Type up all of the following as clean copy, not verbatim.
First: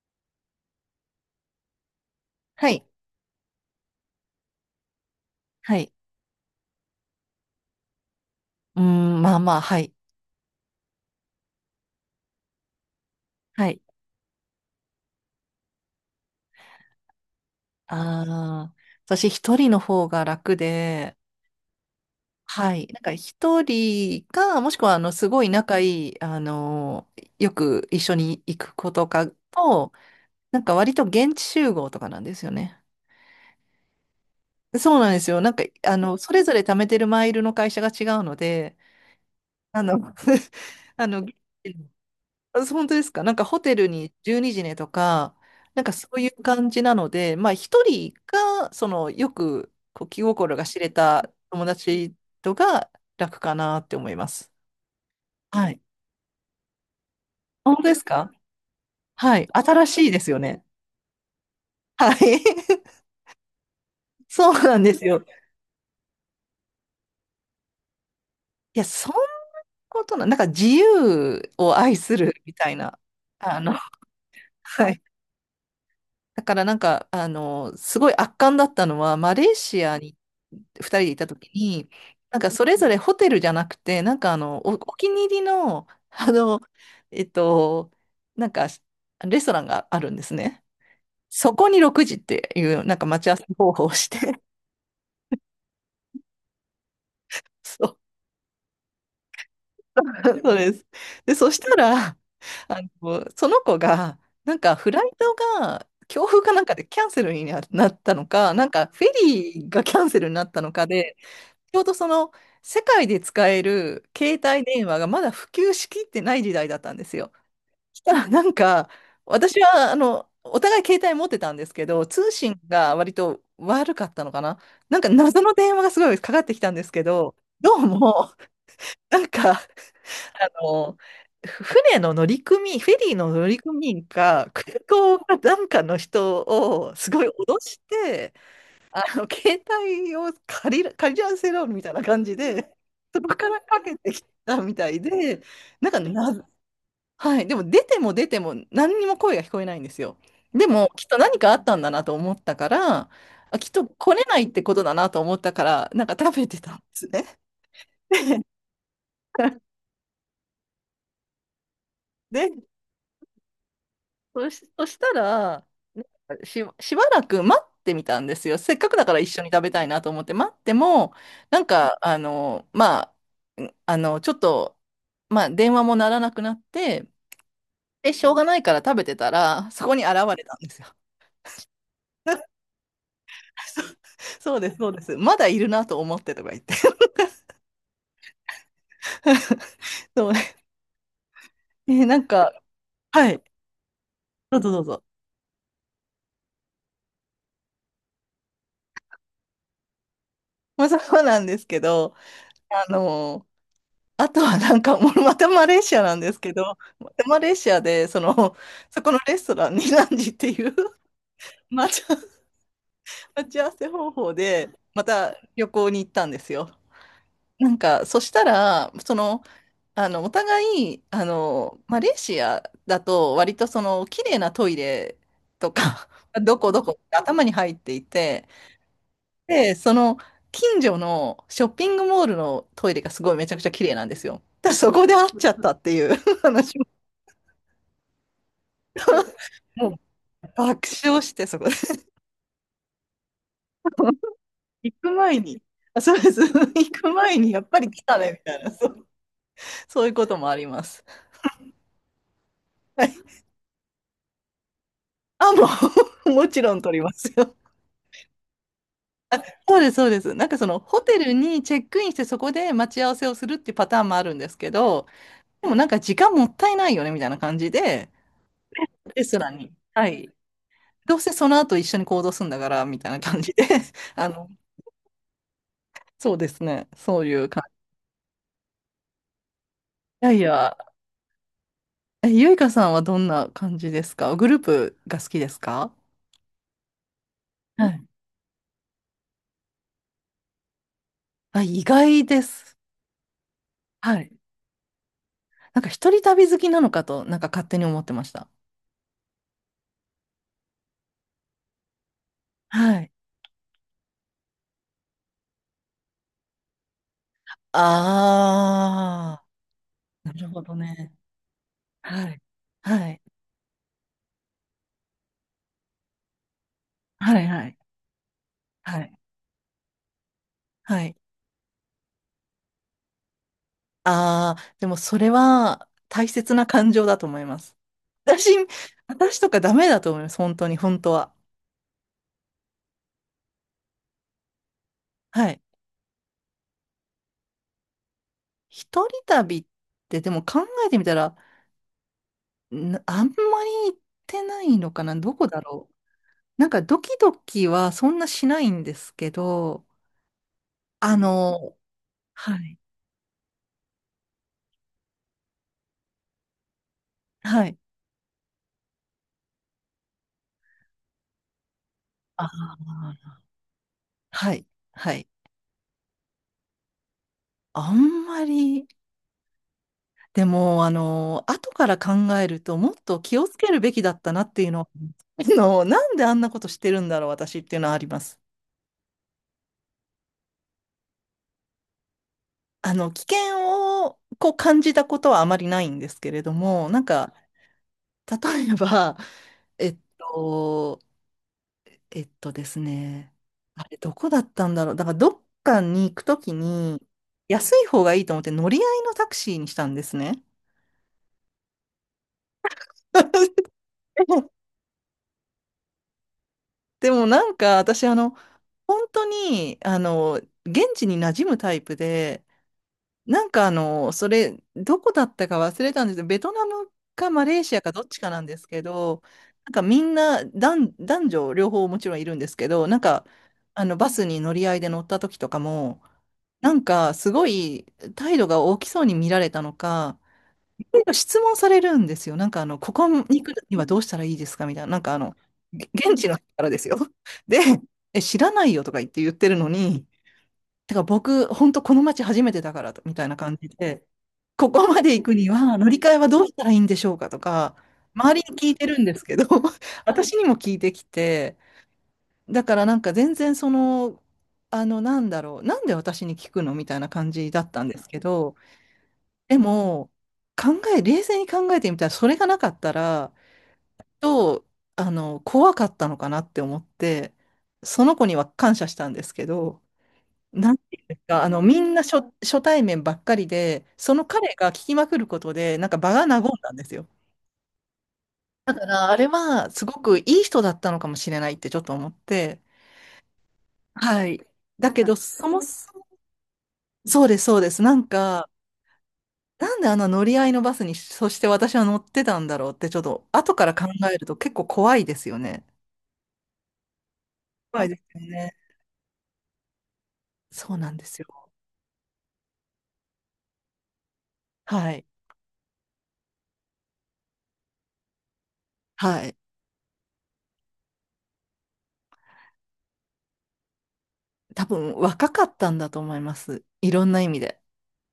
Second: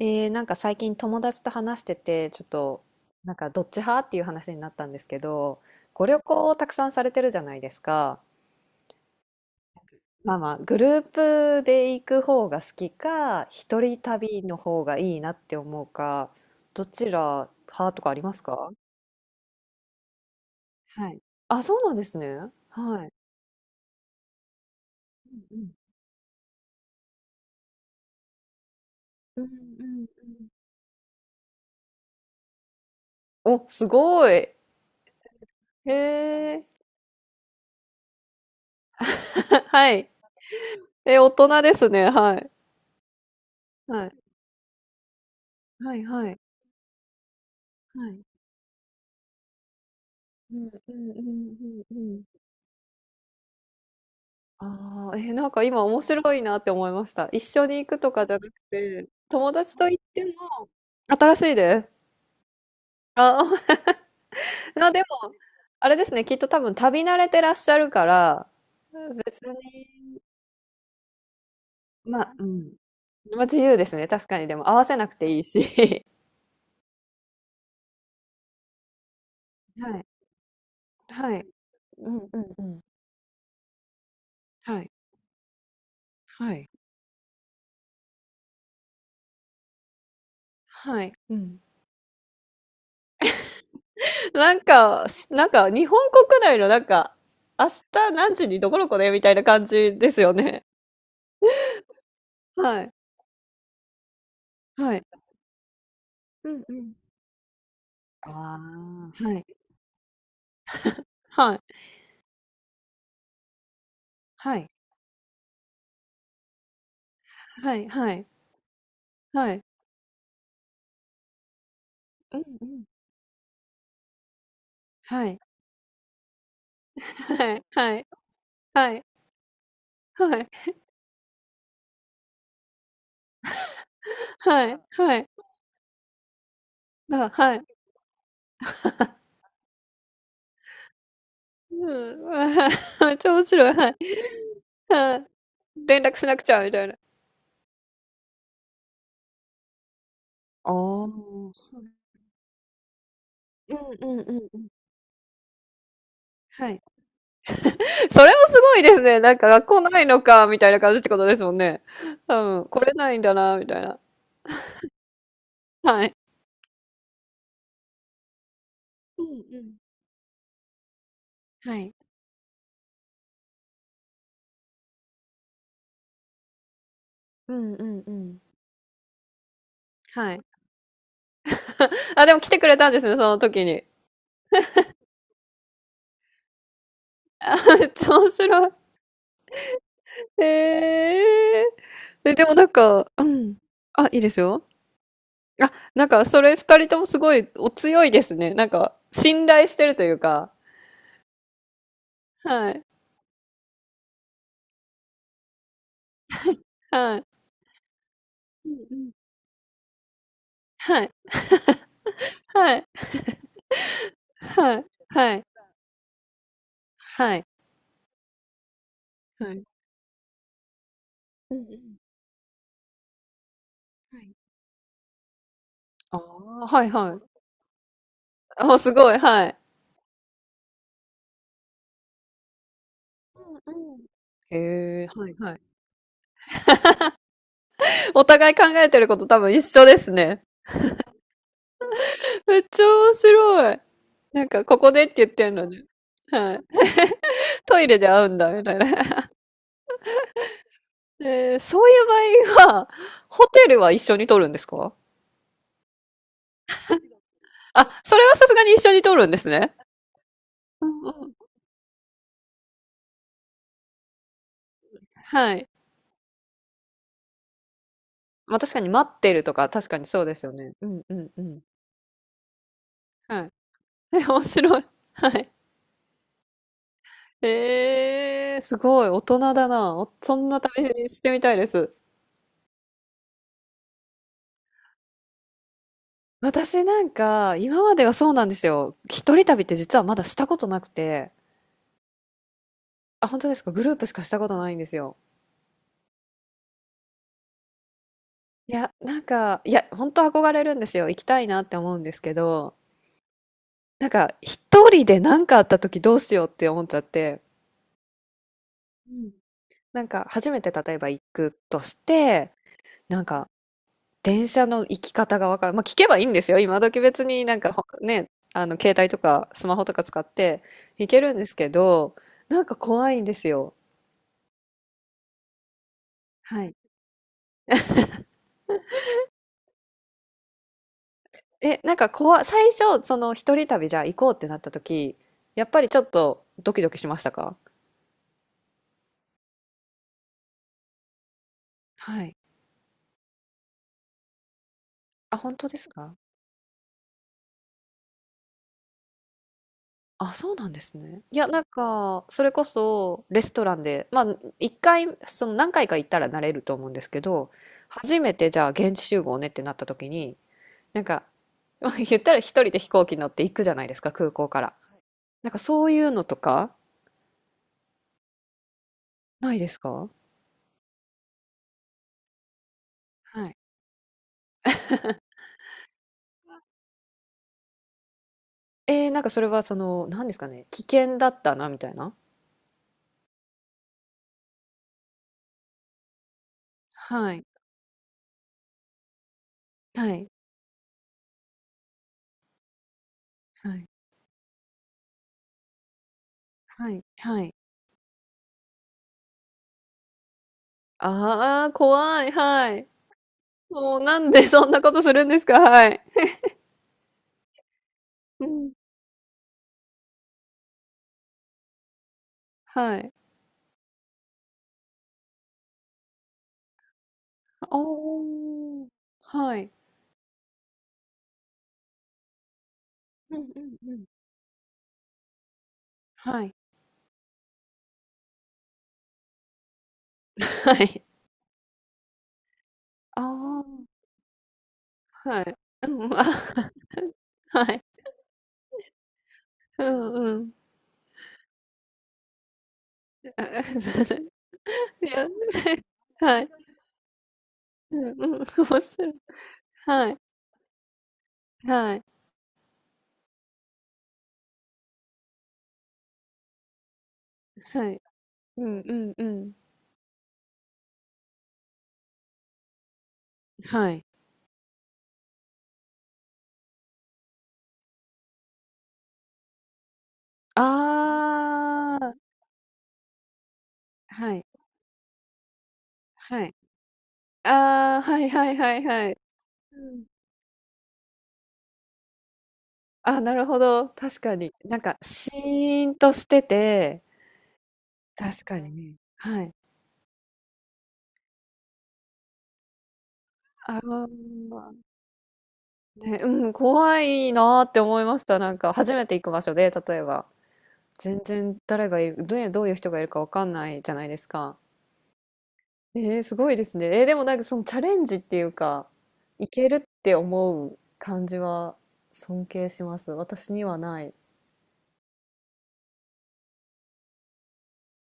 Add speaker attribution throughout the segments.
Speaker 1: なんか最近友達と話してて、ちょっ
Speaker 2: は
Speaker 1: と、
Speaker 2: い。
Speaker 1: なんかどっち派っていう話になったんですけど、
Speaker 2: はい。
Speaker 1: ご旅行をたくさんされてるじゃないですか。
Speaker 2: まあまあ、はい。
Speaker 1: まあまあ、グループで行く方が好きか、
Speaker 2: はい。
Speaker 1: 一人旅の方がいいなって思うか、どちら派とかありますか？
Speaker 2: ああ、私一人の方が楽
Speaker 1: は
Speaker 2: で、
Speaker 1: い。あ、そうなんですね。
Speaker 2: はい。なん
Speaker 1: は
Speaker 2: か
Speaker 1: い。
Speaker 2: 一人か、もしくは、すごい
Speaker 1: うん
Speaker 2: 仲いい、よく一緒に行く子とか
Speaker 1: うんう
Speaker 2: と、
Speaker 1: んうん。
Speaker 2: なんか割と現地集合とかなんですよね。
Speaker 1: お、すごい。へ
Speaker 2: そうなんですよ。それぞれ
Speaker 1: え。
Speaker 2: 貯めてるマイルの会社が違うので、あ
Speaker 1: はい。
Speaker 2: の、あ
Speaker 1: え、
Speaker 2: の、
Speaker 1: 大人ですね。はい。
Speaker 2: あ、本当ですか？なんかホテル
Speaker 1: は
Speaker 2: に
Speaker 1: い。
Speaker 2: 12時ねとか、なんか
Speaker 1: はい
Speaker 2: そうい
Speaker 1: はい。
Speaker 2: う感じなので、まあ一
Speaker 1: は
Speaker 2: 人
Speaker 1: い。
Speaker 2: が、そのよくこう気心
Speaker 1: う
Speaker 2: が
Speaker 1: ん
Speaker 2: 知れ
Speaker 1: うんう
Speaker 2: た
Speaker 1: ん
Speaker 2: 友
Speaker 1: うんう
Speaker 2: 達
Speaker 1: ん。
Speaker 2: とが楽かなって思います。
Speaker 1: ああ、え、なんか
Speaker 2: はい。
Speaker 1: 今面白いなって思いました。一緒
Speaker 2: 本
Speaker 1: に
Speaker 2: 当
Speaker 1: 行
Speaker 2: で
Speaker 1: く
Speaker 2: す
Speaker 1: とか
Speaker 2: か？
Speaker 1: じゃなくて、
Speaker 2: はい。
Speaker 1: 友達
Speaker 2: 新
Speaker 1: と
Speaker 2: し
Speaker 1: 行っ
Speaker 2: いで
Speaker 1: て
Speaker 2: すよね。
Speaker 1: も、新しいで す。
Speaker 2: はい。
Speaker 1: ま
Speaker 2: そうな
Speaker 1: あ、
Speaker 2: んで
Speaker 1: で
Speaker 2: すよ。
Speaker 1: も、あれですね、きっと多分旅慣れてらっしゃるから、
Speaker 2: いや、そんな
Speaker 1: 別
Speaker 2: こと
Speaker 1: に、
Speaker 2: な、なんか自由を愛す
Speaker 1: ま
Speaker 2: る
Speaker 1: あ、う
Speaker 2: みた
Speaker 1: ん。
Speaker 2: いな、
Speaker 1: まあ自
Speaker 2: あの、
Speaker 1: 由ですね、確かに。でも合わ
Speaker 2: は
Speaker 1: せ
Speaker 2: い。
Speaker 1: なくていいし。
Speaker 2: だからすごい圧巻だったのは、マレー シア
Speaker 1: はい。
Speaker 2: に2人 でいた
Speaker 1: は
Speaker 2: 時
Speaker 1: い。
Speaker 2: に、
Speaker 1: うん
Speaker 2: な
Speaker 1: う
Speaker 2: んか
Speaker 1: んう
Speaker 2: それ
Speaker 1: ん。
Speaker 2: ぞれホテルじゃなくて、お、
Speaker 1: はい。
Speaker 2: お気に入りの、
Speaker 1: はい。
Speaker 2: えっと、なんかレストランがあるんですね。
Speaker 1: はい。う
Speaker 2: そ
Speaker 1: ん。
Speaker 2: こに6時っていう、なんか待ち合わせ方法をして、
Speaker 1: なんか、なんか日本国内のなんか、明日
Speaker 2: そう、
Speaker 1: 何時にどこどこねみたいな感じですよ
Speaker 2: そう
Speaker 1: ね。
Speaker 2: です。で、そしたら、
Speaker 1: はい。
Speaker 2: その子が、なんかフ
Speaker 1: は
Speaker 2: ラ
Speaker 1: い。
Speaker 2: イトが、強風
Speaker 1: う
Speaker 2: かなん
Speaker 1: んう
Speaker 2: かで
Speaker 1: ん。
Speaker 2: キャンセルにななったのか、
Speaker 1: あ
Speaker 2: なんかフェ
Speaker 1: あ、はい。
Speaker 2: リーがキャンセルになったのかで、
Speaker 1: はい。
Speaker 2: ちょうどその世界で使える携
Speaker 1: は
Speaker 2: 帯
Speaker 1: い。
Speaker 2: 電話がまだ普及しきってない時代だったんですよ。
Speaker 1: はい
Speaker 2: し
Speaker 1: は
Speaker 2: た
Speaker 1: い。
Speaker 2: らなんか
Speaker 1: は
Speaker 2: 私
Speaker 1: い。
Speaker 2: はあのお互い携帯持ってたんですけど、通
Speaker 1: うん
Speaker 2: 信
Speaker 1: うん。
Speaker 2: が割と悪かったのかな。なんか
Speaker 1: はい。
Speaker 2: 謎の電話がすごいかかってきたんですけど、
Speaker 1: はい
Speaker 2: どう
Speaker 1: はい
Speaker 2: も
Speaker 1: はい
Speaker 2: なんかあ
Speaker 1: はい
Speaker 2: の船のフェリーの乗組員か
Speaker 1: は
Speaker 2: 空
Speaker 1: いは
Speaker 2: 港
Speaker 1: い。
Speaker 2: かなんかの人をすごい脅
Speaker 1: はい。
Speaker 2: して、あの携帯を借りらせろみたいな
Speaker 1: う
Speaker 2: 感
Speaker 1: ん、
Speaker 2: じ
Speaker 1: あ
Speaker 2: で、
Speaker 1: あ、めっ
Speaker 2: そ
Speaker 1: ち
Speaker 2: こ
Speaker 1: ゃ面
Speaker 2: から
Speaker 1: 白い。
Speaker 2: か
Speaker 1: は
Speaker 2: け
Speaker 1: い。
Speaker 2: てきたみたい
Speaker 1: はい。
Speaker 2: で、なんか
Speaker 1: 連絡しなく
Speaker 2: な、
Speaker 1: ちゃみたいな。
Speaker 2: はい、でも出ても出ても何にも声が聞こえないんですよ。で
Speaker 1: あ
Speaker 2: もき
Speaker 1: あ。
Speaker 2: っ
Speaker 1: う
Speaker 2: と何か
Speaker 1: ん
Speaker 2: あったんだなと思ったから、あ、きっ
Speaker 1: う
Speaker 2: と来
Speaker 1: んう
Speaker 2: れ
Speaker 1: ん
Speaker 2: ないっ
Speaker 1: う
Speaker 2: て
Speaker 1: ん。
Speaker 2: ことだなと思ったから、なんか食べて
Speaker 1: は
Speaker 2: たん
Speaker 1: い。
Speaker 2: ですね。
Speaker 1: それも すごいですね。なんか学校ないのか、みたいな感じってことですもんね。多
Speaker 2: で、
Speaker 1: 分、来れないんだな、みたいな。
Speaker 2: そしたら、な
Speaker 1: はい。
Speaker 2: しばらく待ってみたんですよ。せっかくだから
Speaker 1: う
Speaker 2: 一
Speaker 1: ん
Speaker 2: 緒に
Speaker 1: う
Speaker 2: 食べ
Speaker 1: ん。
Speaker 2: たいなと思って待っても、なん
Speaker 1: はい。
Speaker 2: か、あの、まあ、んあの、ちょっと、まあ、電話も鳴らなくなって、
Speaker 1: うんうんう
Speaker 2: で、しょう
Speaker 1: ん。
Speaker 2: がないから食べてたら、そこに現
Speaker 1: はい。
Speaker 2: れたんですよ。
Speaker 1: あ、でも来てくれたんですね、その時に。
Speaker 2: そうです、そうです。まだいるなと思ってとか言って。
Speaker 1: めっちゃ面白い。
Speaker 2: そう。
Speaker 1: へえ。
Speaker 2: え、なん
Speaker 1: え、で
Speaker 2: か、
Speaker 1: もなんかう
Speaker 2: はい。
Speaker 1: ん。あ、いいです
Speaker 2: どう
Speaker 1: よ。
Speaker 2: ぞどうぞ。
Speaker 1: あ、なんかそれ二人ともすごいお強いですね。なんか、信頼してるというか。
Speaker 2: まあ、そうなんですけど、
Speaker 1: はい。
Speaker 2: あの、あとはもうまたマレーシアなんですけど、ま
Speaker 1: は
Speaker 2: た
Speaker 1: い。
Speaker 2: マレーシアで、その、
Speaker 1: うんう
Speaker 2: そこ
Speaker 1: ん。
Speaker 2: のレストランにランジっていう
Speaker 1: はい。
Speaker 2: 待ち合わ
Speaker 1: はい。
Speaker 2: 待ち合わせ方法で、
Speaker 1: はい。
Speaker 2: また
Speaker 1: はい。
Speaker 2: 旅行に行ったんですよ。
Speaker 1: はい。
Speaker 2: なんか、そしたら、その、
Speaker 1: はい。
Speaker 2: あの、お互い、あ
Speaker 1: うんう
Speaker 2: の、
Speaker 1: ん。
Speaker 2: マレーシアだと、割とその、
Speaker 1: は
Speaker 2: 綺
Speaker 1: い。
Speaker 2: 麗なトイレとか、
Speaker 1: ああ、
Speaker 2: どこど
Speaker 1: はい
Speaker 2: こっ
Speaker 1: は
Speaker 2: て
Speaker 1: い。
Speaker 2: 頭に入っていて、
Speaker 1: あすごい、はい。
Speaker 2: で、その、近所のショッピングモールのトイレがすごいめちゃくちゃ
Speaker 1: う
Speaker 2: 綺麗
Speaker 1: んう
Speaker 2: な
Speaker 1: ん。
Speaker 2: んですよ。だからそ
Speaker 1: へ
Speaker 2: こ
Speaker 1: え、
Speaker 2: で会
Speaker 1: は
Speaker 2: っ
Speaker 1: い
Speaker 2: ちゃ
Speaker 1: は
Speaker 2: っ
Speaker 1: い。
Speaker 2: たっていう 話。
Speaker 1: お互い考えてること多分一緒
Speaker 2: も
Speaker 1: ですね。
Speaker 2: う爆笑して、そこで。
Speaker 1: めっちゃ面白い。なんかここ
Speaker 2: 行
Speaker 1: でっ
Speaker 2: く
Speaker 1: て言っ
Speaker 2: 前
Speaker 1: てる
Speaker 2: に、
Speaker 1: のに。
Speaker 2: あ、そうです。
Speaker 1: はい。
Speaker 2: 行く前にやっぱ
Speaker 1: トイ
Speaker 2: り
Speaker 1: レ
Speaker 2: 来
Speaker 1: で
Speaker 2: た
Speaker 1: 会う
Speaker 2: ね、み
Speaker 1: んだ
Speaker 2: た
Speaker 1: み
Speaker 2: いな。
Speaker 1: たいな。
Speaker 2: そう、そういうこともあります。
Speaker 1: そういう場合は、
Speaker 2: はい、
Speaker 1: ホテルは一緒に取るんですか？
Speaker 2: あ、もう、もちろん取りますよ。
Speaker 1: あ、それはさすがに一緒に取るんで
Speaker 2: あ、
Speaker 1: すね。
Speaker 2: そうです、そうです。なんかその
Speaker 1: うん
Speaker 2: ホテ
Speaker 1: う
Speaker 2: ル
Speaker 1: ん。
Speaker 2: にチェックインしてそこで待ち合わせをするっていうパターンもあるんですけど、
Speaker 1: は
Speaker 2: で
Speaker 1: い。
Speaker 2: もなんか時間もったいないよねみたいな感じで、
Speaker 1: ま、確かに待っ
Speaker 2: レス
Speaker 1: て
Speaker 2: ト
Speaker 1: る
Speaker 2: ラ
Speaker 1: と
Speaker 2: ン
Speaker 1: か、
Speaker 2: に、
Speaker 1: 確か
Speaker 2: は
Speaker 1: にそう
Speaker 2: い、
Speaker 1: ですよね。うんう
Speaker 2: どう
Speaker 1: ん
Speaker 2: せ
Speaker 1: う
Speaker 2: その
Speaker 1: ん。
Speaker 2: 後一緒に行動するんだからみたいな
Speaker 1: は
Speaker 2: 感じ
Speaker 1: い。
Speaker 2: で、
Speaker 1: え、
Speaker 2: あ
Speaker 1: 面
Speaker 2: の、
Speaker 1: 白い。はい。
Speaker 2: そうですね、そういう感じ。
Speaker 1: ええすごい、大人だな。
Speaker 2: いや
Speaker 1: そ
Speaker 2: い
Speaker 1: んな
Speaker 2: や、
Speaker 1: 旅してみたいです。
Speaker 2: え、ゆいかさんはどんな感じですか？グループが好きですか？
Speaker 1: 私なんか、今
Speaker 2: は
Speaker 1: ま
Speaker 2: い。
Speaker 1: ではそうなんですよ。一人旅って実はまだしたことなくて。
Speaker 2: あ、意外です。
Speaker 1: あ、本当ですか？グループし
Speaker 2: は
Speaker 1: かし
Speaker 2: い。
Speaker 1: たことないんですよ。
Speaker 2: なんか一人旅好きなのかと、なんか勝手に思ってました。
Speaker 1: いや、なんか、いや、本当憧れるんですよ。行きたいなって思うんですけど、
Speaker 2: はい。
Speaker 1: なんか、一人で何かあった時どうしようって思っちゃって、うん。
Speaker 2: あ
Speaker 1: なんか、
Speaker 2: ー、なる
Speaker 1: 初
Speaker 2: ほ
Speaker 1: め
Speaker 2: ど。
Speaker 1: て
Speaker 2: ど
Speaker 1: 例えば
Speaker 2: ね。
Speaker 1: 行くとし
Speaker 2: はい。
Speaker 1: て、
Speaker 2: はい。
Speaker 1: なんか、電車の行き方がわからん。まあ、聞けばいいんですよ。今時別
Speaker 2: は
Speaker 1: に
Speaker 2: い、
Speaker 1: なん
Speaker 2: は
Speaker 1: か
Speaker 2: い。
Speaker 1: 携
Speaker 2: は
Speaker 1: 帯
Speaker 2: い。
Speaker 1: とかスマホとか使って
Speaker 2: は
Speaker 1: 行
Speaker 2: い。
Speaker 1: けるんですけど、なんか怖いんですよ。
Speaker 2: あー、でもそれは大切
Speaker 1: は
Speaker 2: な
Speaker 1: い。
Speaker 2: 感情だと思います。私、私とかダメだと思います。本当に、本当は。
Speaker 1: え、なんか怖い、最初、その一人旅じゃあ行こうってなった時、
Speaker 2: はい。
Speaker 1: やっぱりちょっとドキドキしましたか？
Speaker 2: 一人旅って、でも考えてみたら、
Speaker 1: はい。
Speaker 2: なあんまり行ってないのかな、ど
Speaker 1: あ、
Speaker 2: こ
Speaker 1: 本
Speaker 2: だ
Speaker 1: 当です
Speaker 2: ろう。
Speaker 1: か？
Speaker 2: なんかドキドキはそんなしないんですけど、
Speaker 1: あ、そうなんです
Speaker 2: あ
Speaker 1: ね。いや、なん
Speaker 2: の、
Speaker 1: か、それ
Speaker 2: は
Speaker 1: こ
Speaker 2: い、
Speaker 1: そ、レストランで、まあ、一回、その何回か行ったら慣れると思うんですけど、
Speaker 2: はい、
Speaker 1: 初めてじゃあ現地集合ねってなった時に、なんか、まあ言ったら
Speaker 2: あ
Speaker 1: 一人で飛行機乗って
Speaker 2: ー
Speaker 1: 行くじゃないですか、空港
Speaker 2: は
Speaker 1: か
Speaker 2: い、
Speaker 1: ら。
Speaker 2: はい。
Speaker 1: なんかそういうのとか、
Speaker 2: あんまり、
Speaker 1: ないですか？
Speaker 2: でも、後から考えると、もっと気
Speaker 1: は
Speaker 2: をつ
Speaker 1: い。
Speaker 2: けるべきだったなっていうのは、なんであんなことしてるんだろう、私っていうのはあります。
Speaker 1: なんかそれはその、何ですかね、危険だったな、みたいな。
Speaker 2: 危険をこう感じたことはあまりないんですけれども、なんか、
Speaker 1: はい。
Speaker 2: 例えば、えっ
Speaker 1: はい。
Speaker 2: と、えっとですね、
Speaker 1: は
Speaker 2: あ
Speaker 1: い。
Speaker 2: れどこだったんだろう。だからどっかに行くとき
Speaker 1: は
Speaker 2: に
Speaker 1: い。はい。
Speaker 2: 安い方がいいと思って乗り合いのタクシーにしたんですね。
Speaker 1: ああ、怖い。はい。もうな
Speaker 2: で
Speaker 1: んで
Speaker 2: も
Speaker 1: そんなことするんですか？はい。
Speaker 2: でもなんか私、
Speaker 1: うん。
Speaker 2: 本当に、現地に馴染むタイプで、
Speaker 1: はい。
Speaker 2: それどこだったか忘れたんですけど、ベトナムかマレーシアかどっちかなんですけ
Speaker 1: おお
Speaker 2: ど、
Speaker 1: は
Speaker 2: な
Speaker 1: い。
Speaker 2: んかみんな男女両方もちろんいるんですけど、なんか
Speaker 1: うんうん
Speaker 2: あ
Speaker 1: う
Speaker 2: の
Speaker 1: ん。
Speaker 2: バスに乗り合いで乗った時とかも、
Speaker 1: はい。
Speaker 2: すごい態度が大きそうに見られたのか、
Speaker 1: は
Speaker 2: いろい
Speaker 1: い。
Speaker 2: ろ質問されるんですよ。ここに
Speaker 1: あ
Speaker 2: 行くにはどうしたらいいですかみたいな。
Speaker 1: あ、はい。
Speaker 2: げ
Speaker 1: うん、
Speaker 2: 現
Speaker 1: あ、
Speaker 2: 地の人からですよ。で、
Speaker 1: はい。
Speaker 2: え、知らないよとか言ってるの
Speaker 1: う
Speaker 2: に、
Speaker 1: んうん。
Speaker 2: てか僕、本当この街初めてだからと、みた
Speaker 1: い
Speaker 2: い
Speaker 1: や、
Speaker 2: な感じで、ここまで行くには乗り換 えは
Speaker 1: は
Speaker 2: どう
Speaker 1: い。
Speaker 2: したらいいんでしょうかとか、
Speaker 1: うんう
Speaker 2: 周
Speaker 1: ん、
Speaker 2: りに 聞い
Speaker 1: 面
Speaker 2: てるん
Speaker 1: 白
Speaker 2: で
Speaker 1: い。
Speaker 2: すけど、
Speaker 1: はい。
Speaker 2: 私にも聞いてきて、
Speaker 1: はい。
Speaker 2: だから全然その、なんで私に聞くのみたいな感じだったん
Speaker 1: は
Speaker 2: で
Speaker 1: い。
Speaker 2: すけど、
Speaker 1: うんうんうん。
Speaker 2: でも、冷静に考えてみたら、それがなかったら、
Speaker 1: はい。
Speaker 2: と、あの、怖かったのかなって思って、その子には感謝したんですけど、なんていうんですか、みん
Speaker 1: あ
Speaker 2: な
Speaker 1: あ、
Speaker 2: 初対面ばっかりで、その
Speaker 1: はい。
Speaker 2: 彼が聞きまくることで、なんか場が和ん
Speaker 1: はい。
Speaker 2: だんですよ。
Speaker 1: ああ、はいはいは
Speaker 2: だか
Speaker 1: いは
Speaker 2: ら、あ
Speaker 1: い。
Speaker 2: れは、
Speaker 1: う
Speaker 2: すご
Speaker 1: ん。
Speaker 2: くいい人だったのかもしれないってちょっと思って、
Speaker 1: あ、なるほど、確
Speaker 2: は
Speaker 1: か
Speaker 2: い。
Speaker 1: に。なん
Speaker 2: だ
Speaker 1: か
Speaker 2: けど、
Speaker 1: シーンとしてて、
Speaker 2: そうです、そうです。なん
Speaker 1: 確
Speaker 2: か、
Speaker 1: かにね。はい。
Speaker 2: なんであの乗り合いのバスにそして私は乗ってたんだろうって、ちょっと後から
Speaker 1: あ
Speaker 2: 考
Speaker 1: の
Speaker 2: えると結構怖いですよね。
Speaker 1: ね、うん、怖いなーって
Speaker 2: 怖いで
Speaker 1: 思
Speaker 2: す
Speaker 1: いま
Speaker 2: よ
Speaker 1: した。な
Speaker 2: ね。
Speaker 1: んか初めて行く場所で、例えば、
Speaker 2: そうなんで
Speaker 1: 全
Speaker 2: すよ。
Speaker 1: 然誰がいる、どういう人がいるかわかんないじゃないですか。
Speaker 2: はい。
Speaker 1: ええ、すごいですね。でもなんかそのチャレンジっていうか、
Speaker 2: はい。
Speaker 1: いけるって思う感じは尊敬します。私にはない。
Speaker 2: 多分若かったんだと思います。いろんな意味で。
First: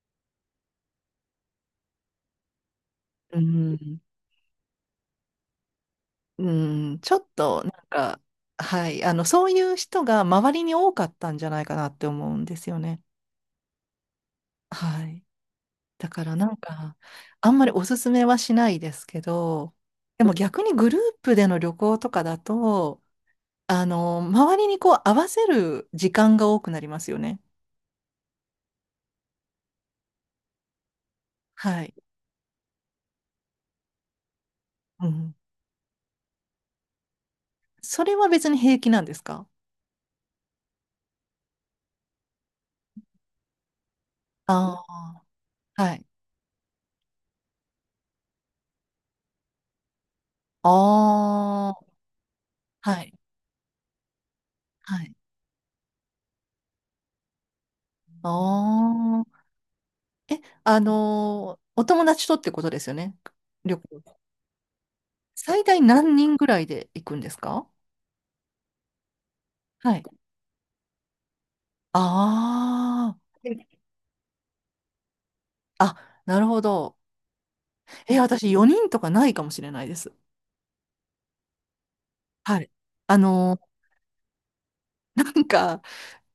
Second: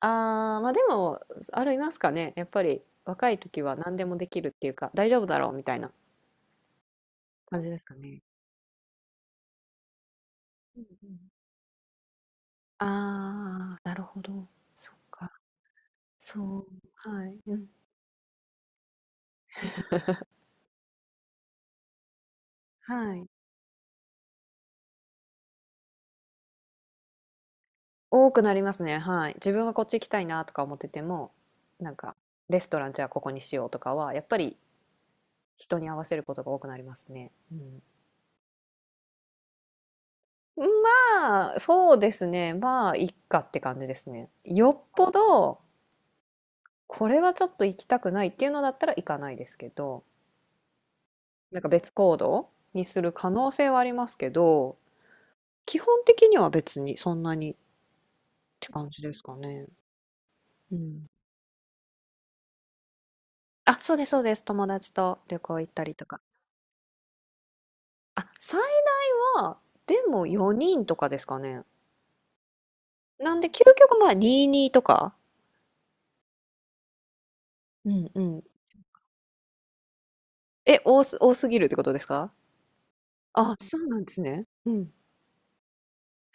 Speaker 1: まあでも、ありますかね。やっぱり若
Speaker 2: う
Speaker 1: い時は何
Speaker 2: ん。
Speaker 1: でもできるっていうか、大丈夫だろうみたいな
Speaker 2: うん。ちょっと、
Speaker 1: 感
Speaker 2: な
Speaker 1: じです
Speaker 2: ん
Speaker 1: か
Speaker 2: か、
Speaker 1: ね。
Speaker 2: はい。そういう人が周りに
Speaker 1: うん
Speaker 2: 多か
Speaker 1: う
Speaker 2: っ
Speaker 1: ん。
Speaker 2: たんじゃないかなって思うんですよね。
Speaker 1: なるほど。そっ
Speaker 2: はい。
Speaker 1: か。
Speaker 2: だからなん
Speaker 1: そう。
Speaker 2: か、
Speaker 1: はい。
Speaker 2: あ
Speaker 1: う
Speaker 2: んま
Speaker 1: ん。
Speaker 2: りおすすめはしないですけど、でも逆にグループでの旅行とかだと、
Speaker 1: はい。
Speaker 2: 周りにこう合わせる時間が多くなりますよね。
Speaker 1: 多くなりますね。はい。自分はこっち行きたいなとか思ってても、
Speaker 2: は
Speaker 1: な
Speaker 2: い。
Speaker 1: んか、レストランじゃあここにしようとかは、やっぱり
Speaker 2: うん。
Speaker 1: 人に合わせることが多くなりますね。うん、
Speaker 2: それは別に平気なんですか？
Speaker 1: まあ、そうですね。まあ、いっかって感じですね。よ
Speaker 2: あ
Speaker 1: っぽ
Speaker 2: あ
Speaker 1: ど、
Speaker 2: ー、はい。
Speaker 1: これはちょっと行きたくないっていうのだったら行かないですけど、なんか
Speaker 2: ああ、
Speaker 1: 別行動にす
Speaker 2: はい。
Speaker 1: る可能性はありますけど、
Speaker 2: はい。
Speaker 1: 基本的には別にそんなにって感じで
Speaker 2: あ
Speaker 1: すか
Speaker 2: あ。
Speaker 1: ね。
Speaker 2: え、
Speaker 1: う
Speaker 2: あ
Speaker 1: ん。
Speaker 2: のー、お友達とってことですよね。
Speaker 1: あ、
Speaker 2: 旅
Speaker 1: そうです、
Speaker 2: 行。
Speaker 1: そうです。友達と旅行
Speaker 2: 最
Speaker 1: 行っ
Speaker 2: 大
Speaker 1: たりと
Speaker 2: 何
Speaker 1: か。
Speaker 2: 人ぐらいで行くんですか？
Speaker 1: あ、最大は、
Speaker 2: はい。
Speaker 1: でも4人とかですかね。
Speaker 2: ああ。
Speaker 1: なんで、究極まあ22とか。
Speaker 2: あ、なるほど。
Speaker 1: うん
Speaker 2: え、
Speaker 1: うん。
Speaker 2: 私4人とかないかもしれないです。
Speaker 1: え、多すぎるってことですか？
Speaker 2: はい。あ
Speaker 1: あ、
Speaker 2: の、
Speaker 1: そうなんですね。うん。
Speaker 2: なんか、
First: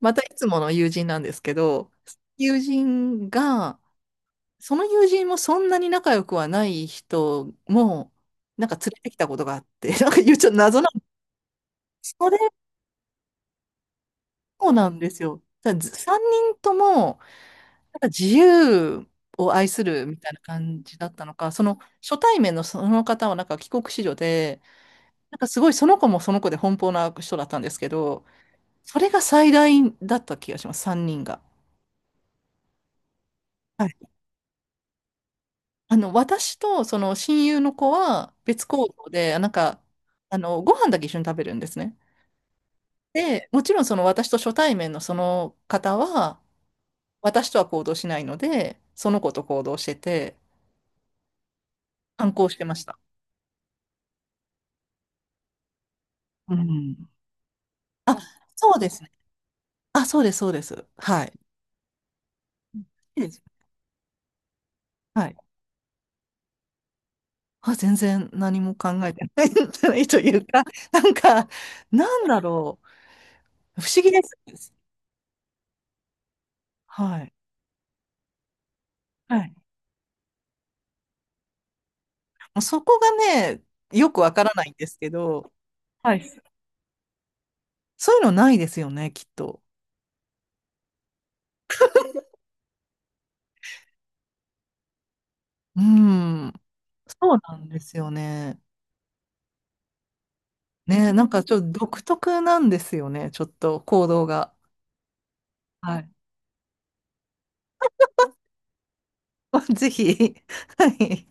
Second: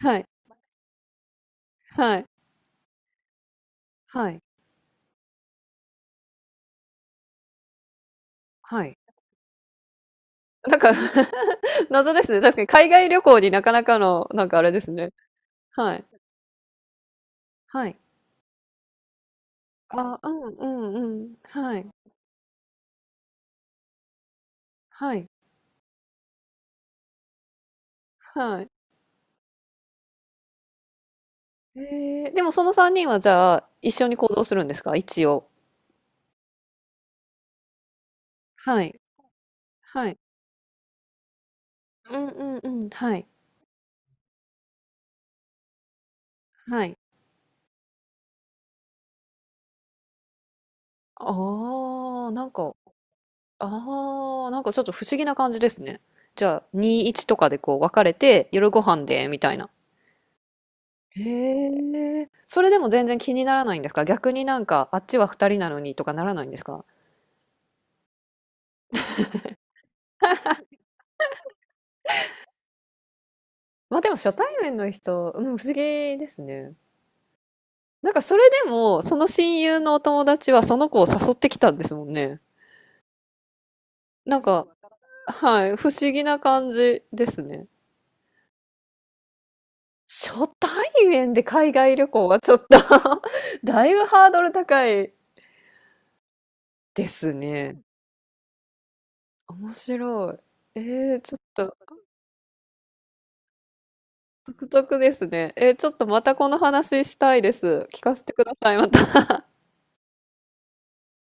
Speaker 2: また
Speaker 1: い、
Speaker 2: いつもの友人なんですけど、
Speaker 1: はい、
Speaker 2: 友人が、
Speaker 1: はい、
Speaker 2: その友人もそんなに仲良くはない人も、なんか
Speaker 1: は
Speaker 2: 連
Speaker 1: い。
Speaker 2: れてきたことがあって、なんか言うちょっと
Speaker 1: な
Speaker 2: 謎
Speaker 1: ん
Speaker 2: な
Speaker 1: か
Speaker 2: んで
Speaker 1: 謎
Speaker 2: す。
Speaker 1: で
Speaker 2: そ
Speaker 1: す
Speaker 2: れ
Speaker 1: ね。確かに海外旅行になかなかの、なんかあ
Speaker 2: も
Speaker 1: れで
Speaker 2: な
Speaker 1: す
Speaker 2: んで
Speaker 1: ね。
Speaker 2: すよ。だからず
Speaker 1: はい、
Speaker 2: 3人とも、
Speaker 1: はい。
Speaker 2: なんか自由を愛するみ
Speaker 1: あ、う
Speaker 2: たいな
Speaker 1: んう
Speaker 2: 感
Speaker 1: ん
Speaker 2: じだった
Speaker 1: う
Speaker 2: の
Speaker 1: ん。
Speaker 2: か、その
Speaker 1: はい、
Speaker 2: 初対面のその方はなんか帰国子女で、
Speaker 1: はい、
Speaker 2: なんかすごいその子もその子で奔放な人だったんですけど、
Speaker 1: はい。
Speaker 2: それが最大だった気がします、3人が。
Speaker 1: でもその3人はじゃあ、
Speaker 2: は
Speaker 1: 一
Speaker 2: い。
Speaker 1: 緒に行動するんですか？一応。
Speaker 2: 私とその親友の子は別
Speaker 1: は
Speaker 2: 行
Speaker 1: い、
Speaker 2: 動で、
Speaker 1: はい。
Speaker 2: ご飯だけ一緒に食べるんですね。
Speaker 1: うんうんうん、はい、
Speaker 2: で、もちろんその私と初対面のその方は、
Speaker 1: はい。
Speaker 2: 私とは行動しないので、その子と行動してて、
Speaker 1: ああ、
Speaker 2: 反
Speaker 1: な
Speaker 2: 抗
Speaker 1: ん
Speaker 2: してま
Speaker 1: か
Speaker 2: した。
Speaker 1: ああ、なんかちょっと不思議な感じですね。じ
Speaker 2: う
Speaker 1: ゃあ、2、
Speaker 2: ん。
Speaker 1: 1とかでこう分かれ
Speaker 2: あ、
Speaker 1: て、夜
Speaker 2: そう
Speaker 1: ご
Speaker 2: です
Speaker 1: 飯
Speaker 2: ね。
Speaker 1: で、みたいな。
Speaker 2: あ、そうです、そうです。はい。
Speaker 1: へえ。それ
Speaker 2: う
Speaker 1: で
Speaker 2: ん、い
Speaker 1: も全然
Speaker 2: いで
Speaker 1: 気
Speaker 2: す。
Speaker 1: にならないんですか？逆になんか、あっちは
Speaker 2: はい。
Speaker 1: 2人なのにとかならないんですか？
Speaker 2: あ、全然何も考えてないんじゃないというか、なんか、なんだろ不
Speaker 1: まあ
Speaker 2: 思
Speaker 1: で
Speaker 2: 議
Speaker 1: も
Speaker 2: で
Speaker 1: 初対
Speaker 2: す。
Speaker 1: 面の人、うん、不思議ですね。
Speaker 2: はい。
Speaker 1: なんかそれでも、その
Speaker 2: はい。
Speaker 1: 親
Speaker 2: も
Speaker 1: 友のお友達はその子を誘ってきたんですもんね。
Speaker 2: うそこがね、よくわ
Speaker 1: なん
Speaker 2: からな
Speaker 1: か、
Speaker 2: いんですけど、
Speaker 1: はい、不思
Speaker 2: はい。
Speaker 1: 議な感じですね。
Speaker 2: そういうのないですよね、きっと。
Speaker 1: 初対面で海外旅行はちょっと だいぶハードル高い
Speaker 2: うん。
Speaker 1: で
Speaker 2: そ
Speaker 1: す
Speaker 2: うなんで
Speaker 1: ね。
Speaker 2: すよね。
Speaker 1: 面白い。
Speaker 2: ね、なん
Speaker 1: ちょっ
Speaker 2: かちょっと
Speaker 1: と
Speaker 2: 独特なんですよね、ちょっと行動が。
Speaker 1: 独特ですね。ちょっ
Speaker 2: は
Speaker 1: と
Speaker 2: い。
Speaker 1: またこの話したいです。聞かせてください。また
Speaker 2: ぜひ、はい。